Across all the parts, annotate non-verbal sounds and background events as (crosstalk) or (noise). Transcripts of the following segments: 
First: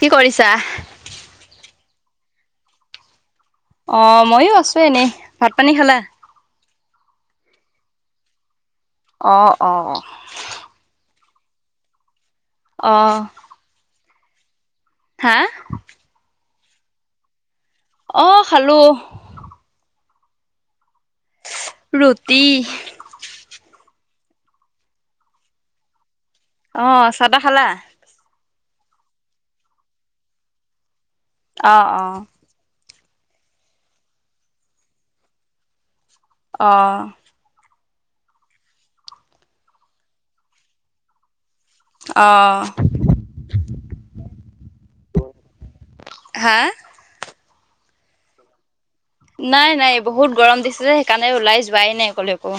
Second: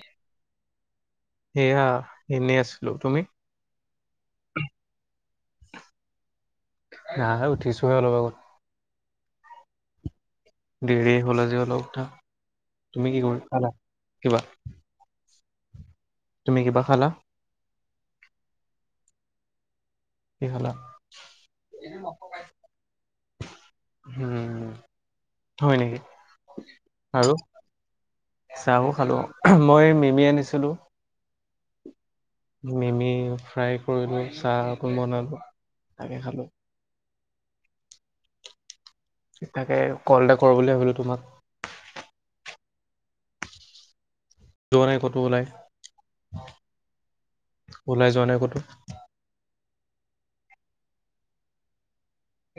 কি কৰিছা? সেয়া, এনেই আছিলো তুমি? অঁ' মইও আছো এনেই, ভাত পানী খালা? নাইহে উঠিছোহে অলপ আগত। অ' অ'। দেৰিয়ে হল আজি অলপ উথা, তুমি অ' কি কৰিলা, খালা কিবা হা? তুমি কিবা খালা? অ' খালো! কি খালা? ৰুটি। উম, হয় নেকি? অ' আৰু চাহ-তাহ খালা? চাহো খালো, মই মিমি আনিছিলো। অহ-অহ, মিমি ফ্ৰাই কৰিলো। চাহ অকণ বনালো তাকে খালো। অ' তাকে কল এটা কৰো বুলি ভাবিলো তোমাক। অহ, যোৱা নাই ক'তো ওলাই। হা? ওলাই যোৱা নাই ক'তো। নাই-নাই বহুত গৰম দিছে যে সেইকাৰণে ওলাই যোৱাই নাই কলৈকো।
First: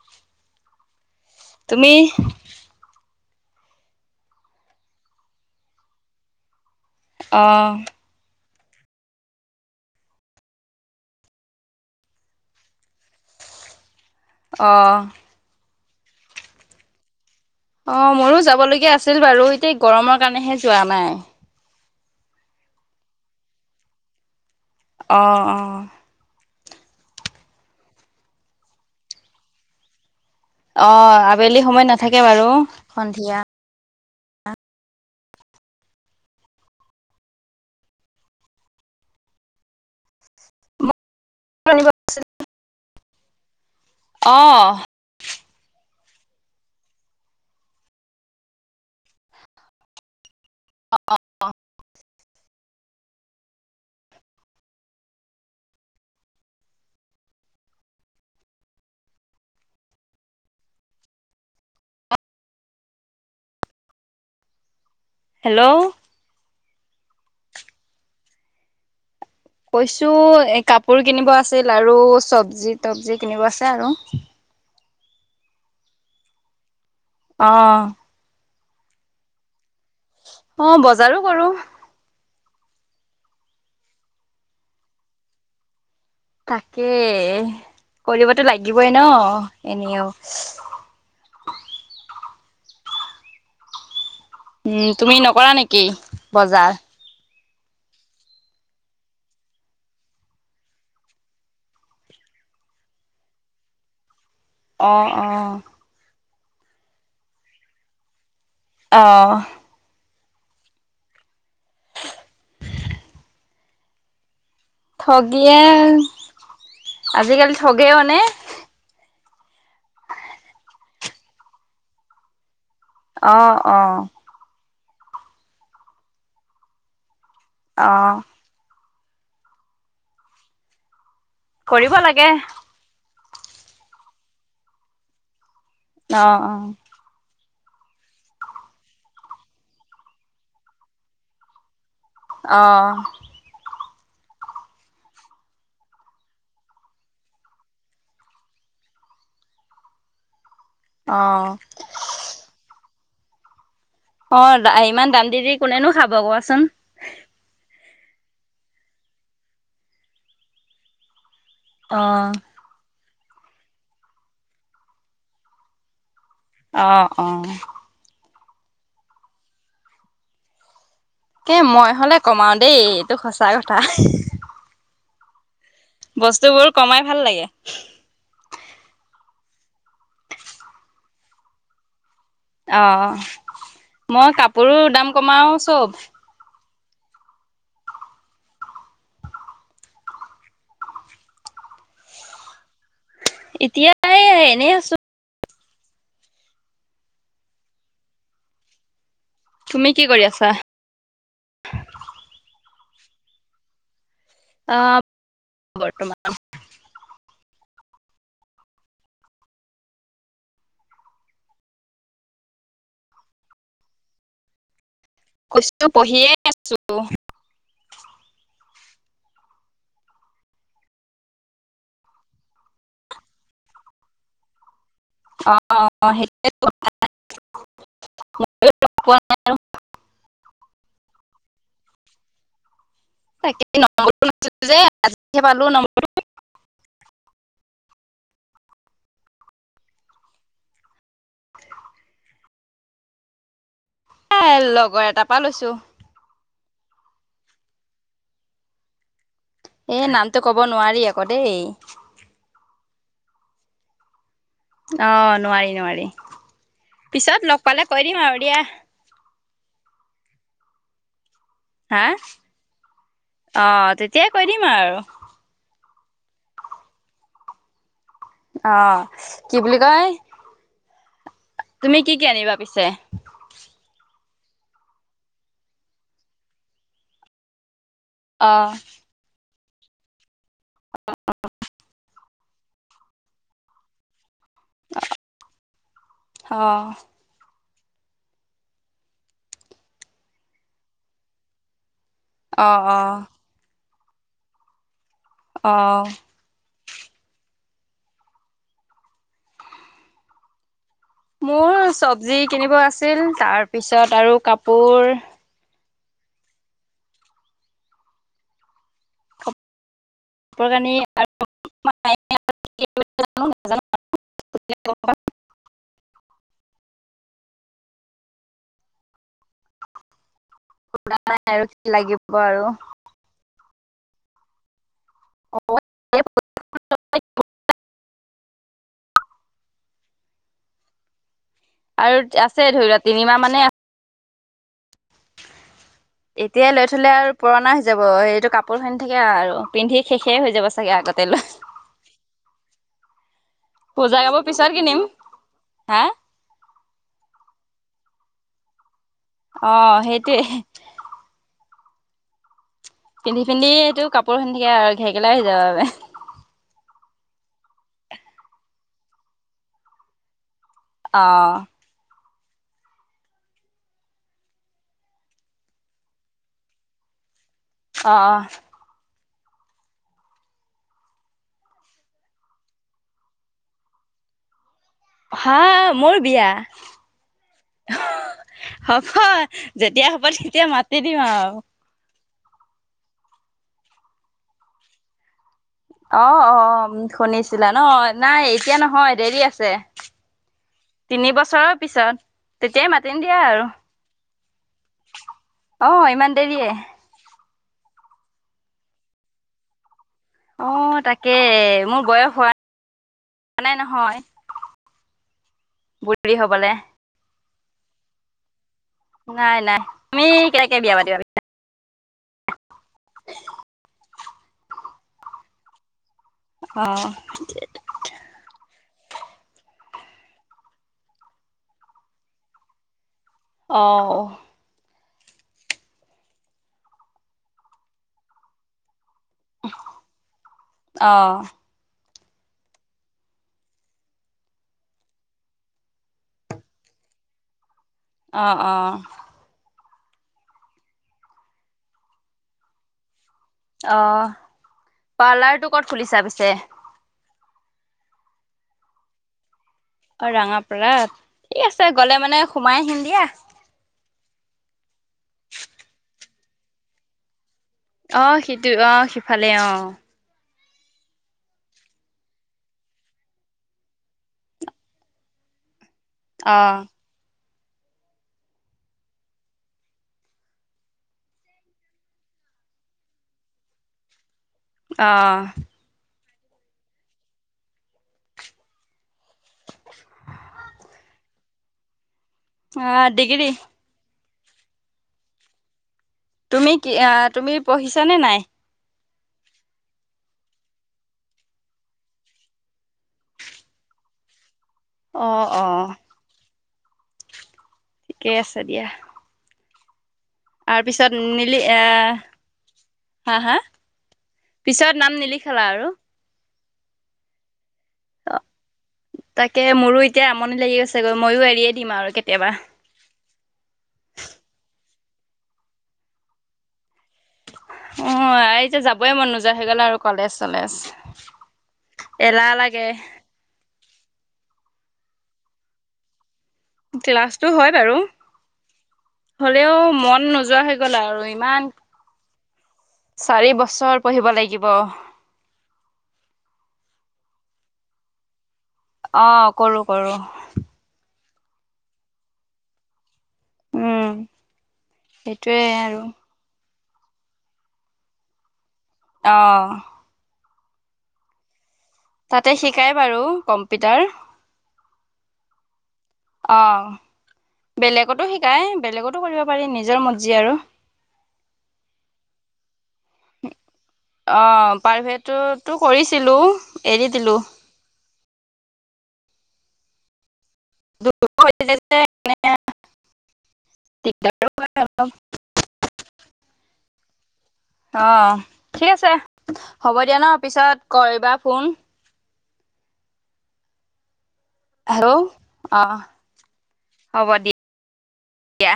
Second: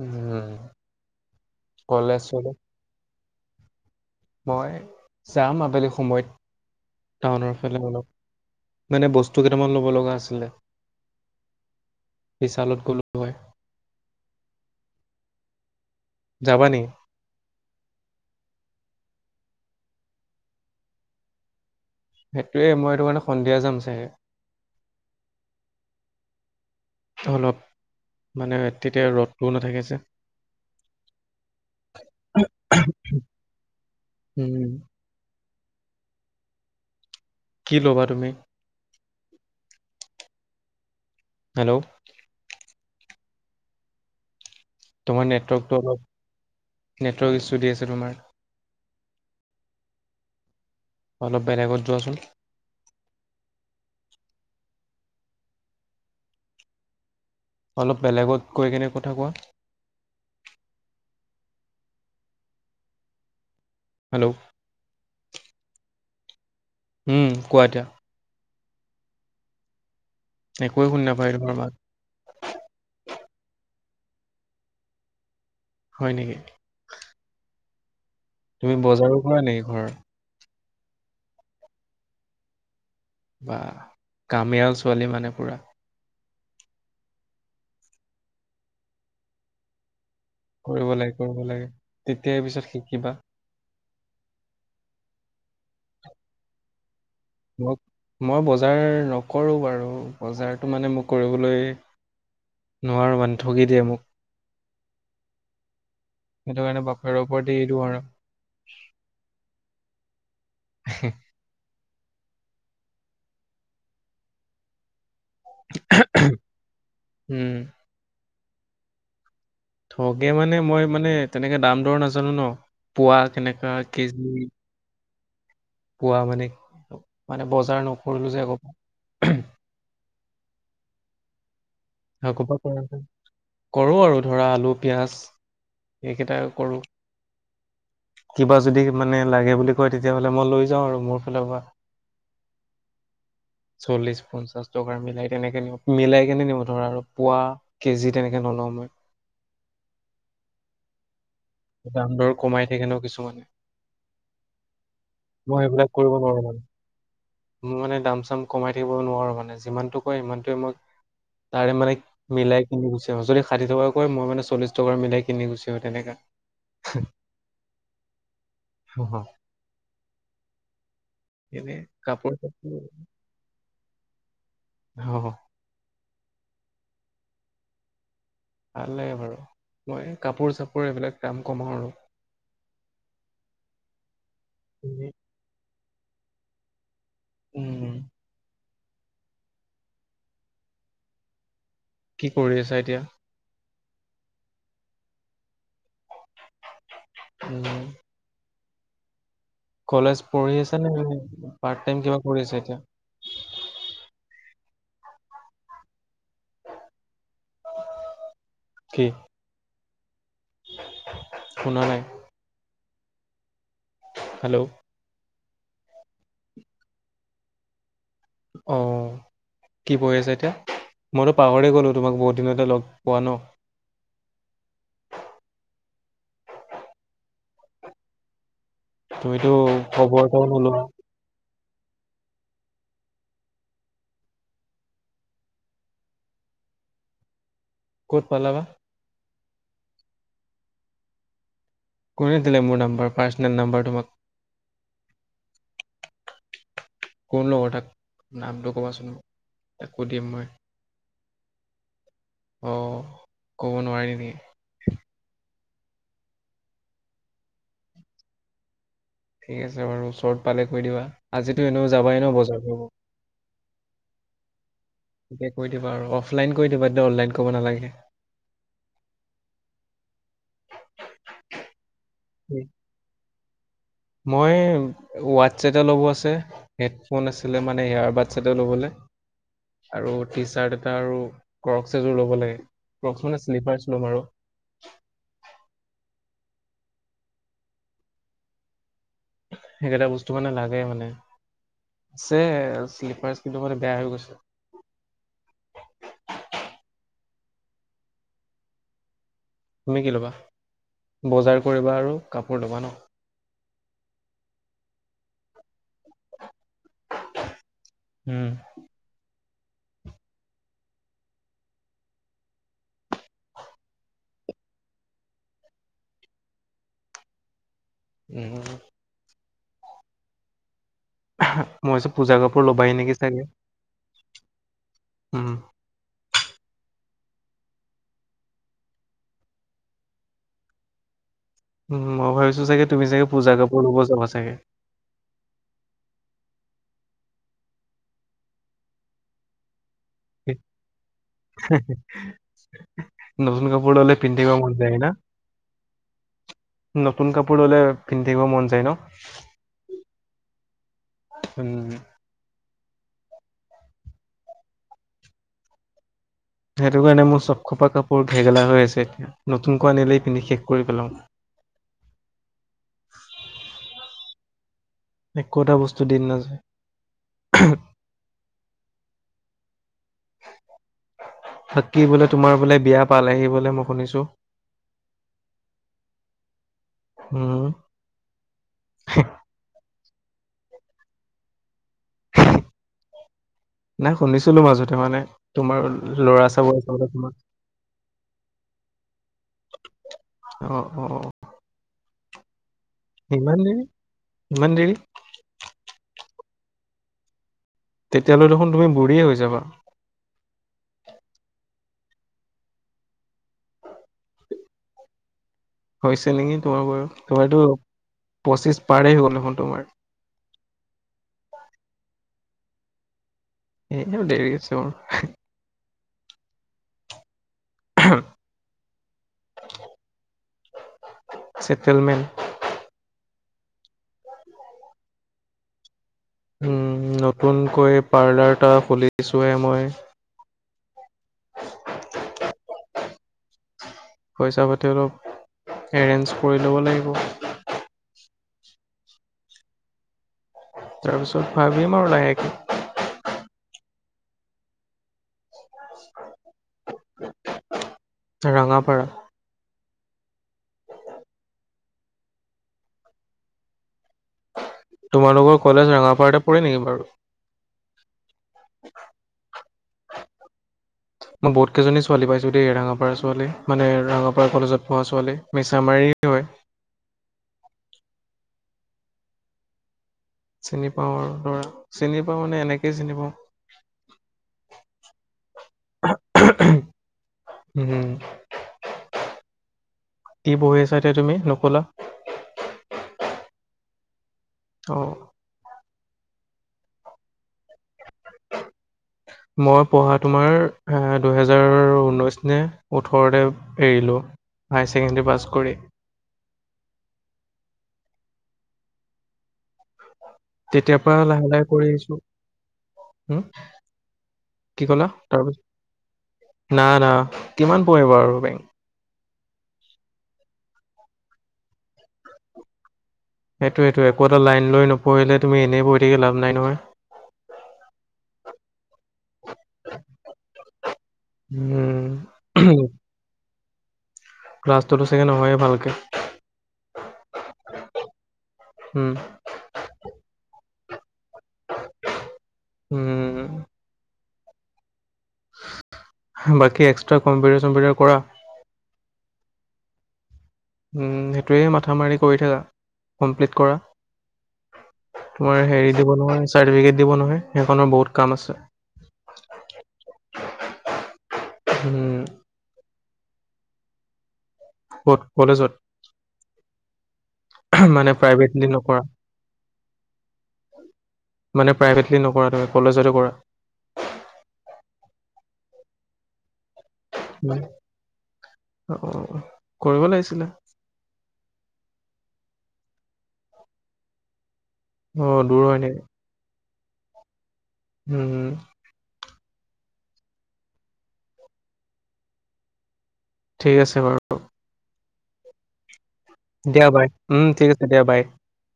উম, তুমি? কলেজ-চলেজ মই যাম আবেলি সময়ত। টাউনৰ অ' ফালে অলপ। মানে বস্তু কেইটামান ল'ব লগা আছিলে। বিশালত গ'লোঁ হয়। অহ। যাবা নি? অ, মোৰো যাবলগীয়া আছিল বাৰু। এতিয়া গৰমৰ কাৰণেহে যোৱা নাই। সেইটোয়ে মই এইটো কাৰণে সন্ধিয়া যাম চাগে। অহ-অহ অলপ মানে তেতিয়া ৰ'দটোও নাথাকে যে। অ, আবেলি সময়ত নাথাকে বাৰু সন্ধিয়া। উম, কি ল'বা তুমি? হেল্ল'। অহ। তোমাৰ নেটৱৰ্কটো অলপ নেটৱৰ্ক ইছো দি আছে তোমাৰ। অলপ বেলেগত যোৱাচোন। অলপ বেলেগত কৈ কেনে কথা কোৱা। হেল্ল'। হেল্ল', উম, কোৱা এতিয়া। কৈছো এ একোৱে কাপোৰ শুনি কিনিব নাপায় তোমাৰ মাত আছিল আৰু চব্জি-তবজি কিনিব আছে আৰু। হয় নেকি? অ'। তুমি বজাৰো কৰা নেকি ঘৰৰ? অ' বজাৰো কৰোঁ। বাহ, কামিয়াল ছোৱালী মানে পুৰা। তাকেই কৰিবতো লাগিবই নহ, এনেওঁ। কৰিব লাগে, কৰিব লাগে তেতিয়াই পিছত শিকিবা। উম, তুমি নকৰা নেকি বজাৰ? মগ মই বজাৰ নকৰোঁ বাৰু বজাৰটো মানে মোক কৰিবলৈ নোৱাৰোঁ মানে ঠগি দিয়ে মোক। অ', অ'। সেইটো কাৰণে বাপেৰৰ ওপৰত এৰি দিওঁ আৰু। অহ। (inaudible) ঠগীয়ে, উম, আজিকালি ঠগেও মানে। ঠগে মানে মই মানে তেনেকে দাম দৰ নাজানো নহ। পুৱা অ কেনেকুৱা অ কেজি পুৱা মানে, মানে বজাৰ অ নকৰিলোঁ যে আগ কৰিব লাগে আগপা কৰো যে কৰো আৰু ধৰা আলু পিয়াজ অ সেইকেইটাই কৰোঁ। কিবা যদি মানে লাগে বুলি কয়, তেতিয়াহ'লে মই লৈ যাওঁ আৰু মোৰ ফালৰ পৰা, অহ চল্লিশ পঞ্চাশ টকাৰ মিলাই তেনেকে নিও মিলাই কেনে নিও ধৰা আৰু পুৱা কেজি তেনেকে নলওঁ মই। অ দাম দৰ কমাই থাকে ন কিছুমানে। অ ইমান দাম দি দি সেইবিলাক কোনেনো খাব কৰিব নোৱাৰো মানে। কোৱাচোন। মই মানে দাম চাম কমাই থাকিব নোৱাৰো মানে। যিমানটো কয় সিমানটোৱে মই, তাৰে মানে অ মিলাই কিনি গুচি তেওঁঁ যদি ষাঠি টকা কয় মই মানে চল্লিছ টকাৰ মিলাই কিনে গুছি আহো তেনেকা অহ, অহ হ হ এ মই হলে কমাও দেই। এইটো সঁচা কথা। হয় বস্তু বোৰ কমাই ভাল লাগে। ভাল লাগে বাৰু মই কাপোৰ চাপোৰ এইবিলাক দাম কমাও আৰু, অ মই কাপোৰো দাম কমাও চব। উম কি কৰি আছা এতিয়া এতিয়াই এনেই আছো। উম, তুমি কি কলেজ কৰি আছা? পঢ়ি আছেনে নে পাৰট টাইম কিবা কৰি আছে এতিয়া। আহ বৰ্তমান। কি? শুনা নাই হেল্ল' কৈছো পঢ়িয়ে আছো। অ কি কৰি আছা এতিয়া। মইতো পাহৰি গলো তোমাক বহুত দিনতে লগ পোৱা ন। অহ অ সেইটোৱে (unintelligible) তুমিতো খবৰ এটাও নোলোৱা। তাকে নম্বৰ নাছিল যে আজি পালো নম্বৰটো ক'ত পালাবা কোনে দিলে মোৰ নাম্বাম পাৰচেনেল নম্বৰ তোমাক এ লগৰ এটাৰ পৰা লৈছো। কোন লগৰ তাক নামটো কবাচোন মোক এ নামটো কব নোৱাৰি আকৌ দেই। অ কব নোৱাৰি নি অ' নোৱাৰি নোৱাৰি, পিছত লগ পালে কৈ দিম আৰু দিয়া ঠিক আছে বাৰু ওচত পালে কৈ দিবা। আজিতো এনেও হা যাবাই ন বজাৰ ফুৰব। অ' তেতিয়াই কৈ দিম আৰু। এতিয়া কৈ দিবা আৰু অফলাইন কৈ দিবা এ অনলাইন কব নালাগে। অ কি বুলি কয়। তুমি কি কি আনিবা পিছে মই হোৱাটছেতত লগোৱা আছে হেডফোন আছিলে মানে। নে ইয়াৰ বাচ্ছাটোৰ অ' লবলে, আৰু টি-চাৰ্ট এটা আৰু ক্ৰম এযোৰ লব লে, প্ৰথমে শ্লিপাৰচ ল'ম আৰু। অ', সেইকেইটা বস্তু মানে লাগে মানে, আছে অ', অ', শ্লিপাৰচ, কিন্তু মানে বেয়া হৈ গৈছে। অ', তুমি কি ল'বা? বজাৰ মোৰ কৰিবা আৰু চব্জি কাপোৰ কিনিব ল'বা ন আছিল, তাৰপিছত আৰু কাপোৰ উম। পোৰ কানি (unintelligible) (inaudible) উম' আৰু কি মই লাগিব পূজাৰ আৰু কাপোৰ ল'বাই নেকি চাগে। উম (inaudible) উম, আৰু মই ভাবিছো আছে চাগে ধৰি লোৱা তুমি চাগে তিনিমাহ পূজা মানে কাপোৰ ল'ব যাবা চাগে। এতিয়াই লৈ থ'লে আৰু পুৰণা হৈ যাব, এইটো কাপোৰ হৈ নাথাকে আৰু পিন্ধি শেষে হৈ যাব চাগে আগতে লৈ নতুন কাপোৰ পূজা ল'লে পিন্ধিব পিছত মন যায় কিনিম হয়না? হা? নতুন কাপোৰ ল'লে, পিন্ধিব মন যায় ন অ', সেইটোৱেই। উম। পিন্ধি পিন্ধি এইটো কাপোৰ হৈ নাথাকে আৰু ঘেগেলা হৈ যাব বাবে সেইটো কাৰণে মোৰ চব খোপা কাপোৰ ঘেগেলা হৈ আছে এতিয়া, নতুনকৈ আনিলেই পিন্ধি শেষ কৰি পেলাওঁ অ', একো এটা বস্তু দিন নাযায়। অহ। তাকে বোলে তোমাৰ বোলে বিয়া পালেহি বোলে মই শুনিছো হা, মোৰ বিয়া। উম হ'ব, যেতিয়া হ'ব তেতিয়া মাতি দিম আৰু নাই শুনিছিলো মাজতে মানে তোমাৰ অ', ল'ৰা -অ', চাব - আছে বোলে অ', তোমাৰ শুনিছিলা ন', নাই এতিয়া নহয় দেৰি আছে। অ অ তিনি বছৰৰ পিছত তেতিয়াই মাতিম দিয়া ইমান আৰু অ', দেৰি ইমান দেৰি ইমান দেৰিয়ে তেতিয়ালৈ দেখোন তুমি বুঢ়ীয়ে হৈ যাবা। অ' তাকে, মোৰ বয়স হোৱা মানে নহয় হৈছে বুঢ়ী নেকি হবলে তোমাৰ বয়স, তোমাৰটো পঁচিছ নাই নাই, তুমি কেনেকে বিয়া পাতিব। (inaudible) এ দেৰি হৈছে অ'। অ'। (inaudible) চেটলমেন। অ' অ'। উম, নতুনকৈ পাৰ্লাৰ এটা খুলি উঠিছোহে মই। অ', পইচা পাতি অলপ এৰেঞ্জ কৰি ল'ব লাগিব। অ' অ'। তাৰপিছত ভাবিম আৰু লাহেকে। অ, পাৰ্লাৰটো কত খুলিছা পিছে? ৰঙাপাৰা। অ ৰঙাপাৰাত ঠিক আছে গলে মানে সোমাই আহিম দিয়া তোমালোকৰ কলেজ ৰঙাপাৰতে পৰি নেকি বাৰু অ সিটো অ সিফালে অ মই বহুত কেইজনী ছোৱালী পাইছো দেই ৰঙাপাৰা ছোৱালী মানে ৰঙাপাৰ কলেজত পঢ়া ছোৱালী মি আামাৰি হয় অ', চিনি পাওঁ আৰু ধৰা চিনি পাওঁ মানে এনেকেই চিনি পাওঁ অ', হম কি বহি আছা এতিয়া তুমি নুকলা অ, ডিগ্ৰী অ তুমি কি তুমি পঢ়িছানে নাই মই পঢ়া তোমাৰ দুহেজাৰ ঊনৈশ নে ওঠৰতে এৰিলো। হায়াৰ ছেকেণ্ডেৰী অ', পাছ কৰি অ', ঠিকেই আছে দিয়া তেতিয়াৰ তাৰপিছত পৰা লাহে- নিলি লাহে কৰি আহ আহিছো। হা উম হা কি পিছত কলা নাম নিলিখালা আৰু? তাৰপিছত না - না কিমান পৰিব অ', আৰু বেংক। তাকে মোৰো এতিয়া আমনি লাগি গৈছে গৈ ময়ো এৰিয়ে দিম আৰু কেতিয়াবা পঢ়িলে তুমি এনেই পঢ় থাকি লাভ নাই নহয়। অ, আৰু এতিয়া যাবই মন নোযোৱা হৈ গ'ল আৰু কলেজ চলেজ। এলাহ উম লাগে। ৰা্লছটোতো চাগে নহয়ে ভালকে ক্লাছতটো হয় বাৰু উম হ'লেও মন নোযোৱা। গলা আৰু ইমান চাৰি উম বছৰ পঢ়িব লাগিব। বাকী এক্সট্ৰা কম্পিটাৰ চম্পিটাৰ কৰা অ কৰো কৰোঁ উম, সেইটোৱে মাথা মাৰি কৰি থাকা। ত উম, সেইটোৱে আৰু দিব নহয় সেইখনৰ বহুত কাম আছে অ', উম তাতে শিকাই বাৰু কম্পিউটাৰ ক'ত কলেজত অ', মানে বেলেগতো প্ৰাইভেটলি শিকায় নকৰা বেলেগতো কৰিব পাৰি নিজৰ মজজি আৰু অ, মানে প্ৰাইভেটলি নকৰা তুমি কলেজতে কৰা প্ৰাৰভেটটো তটো কৰিছিলো এৰি দিলো অ কৰিব লাগিছিলে দ অ দূৰ হয় নেক অ, উম ঠিক আছে হ'ব দিয়া ন পিছত কৰিবা ফোন। ঠিক আছে বাৰু হেল্ল' অ দিয়া বাই উম, ঠিক আছে দিয়া বাই। দিয়া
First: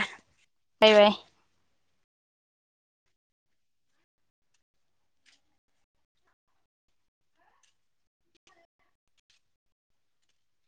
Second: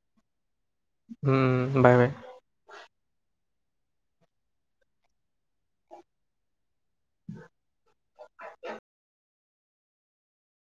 বাই বাই উম, বাই-বাই। (unintelligible)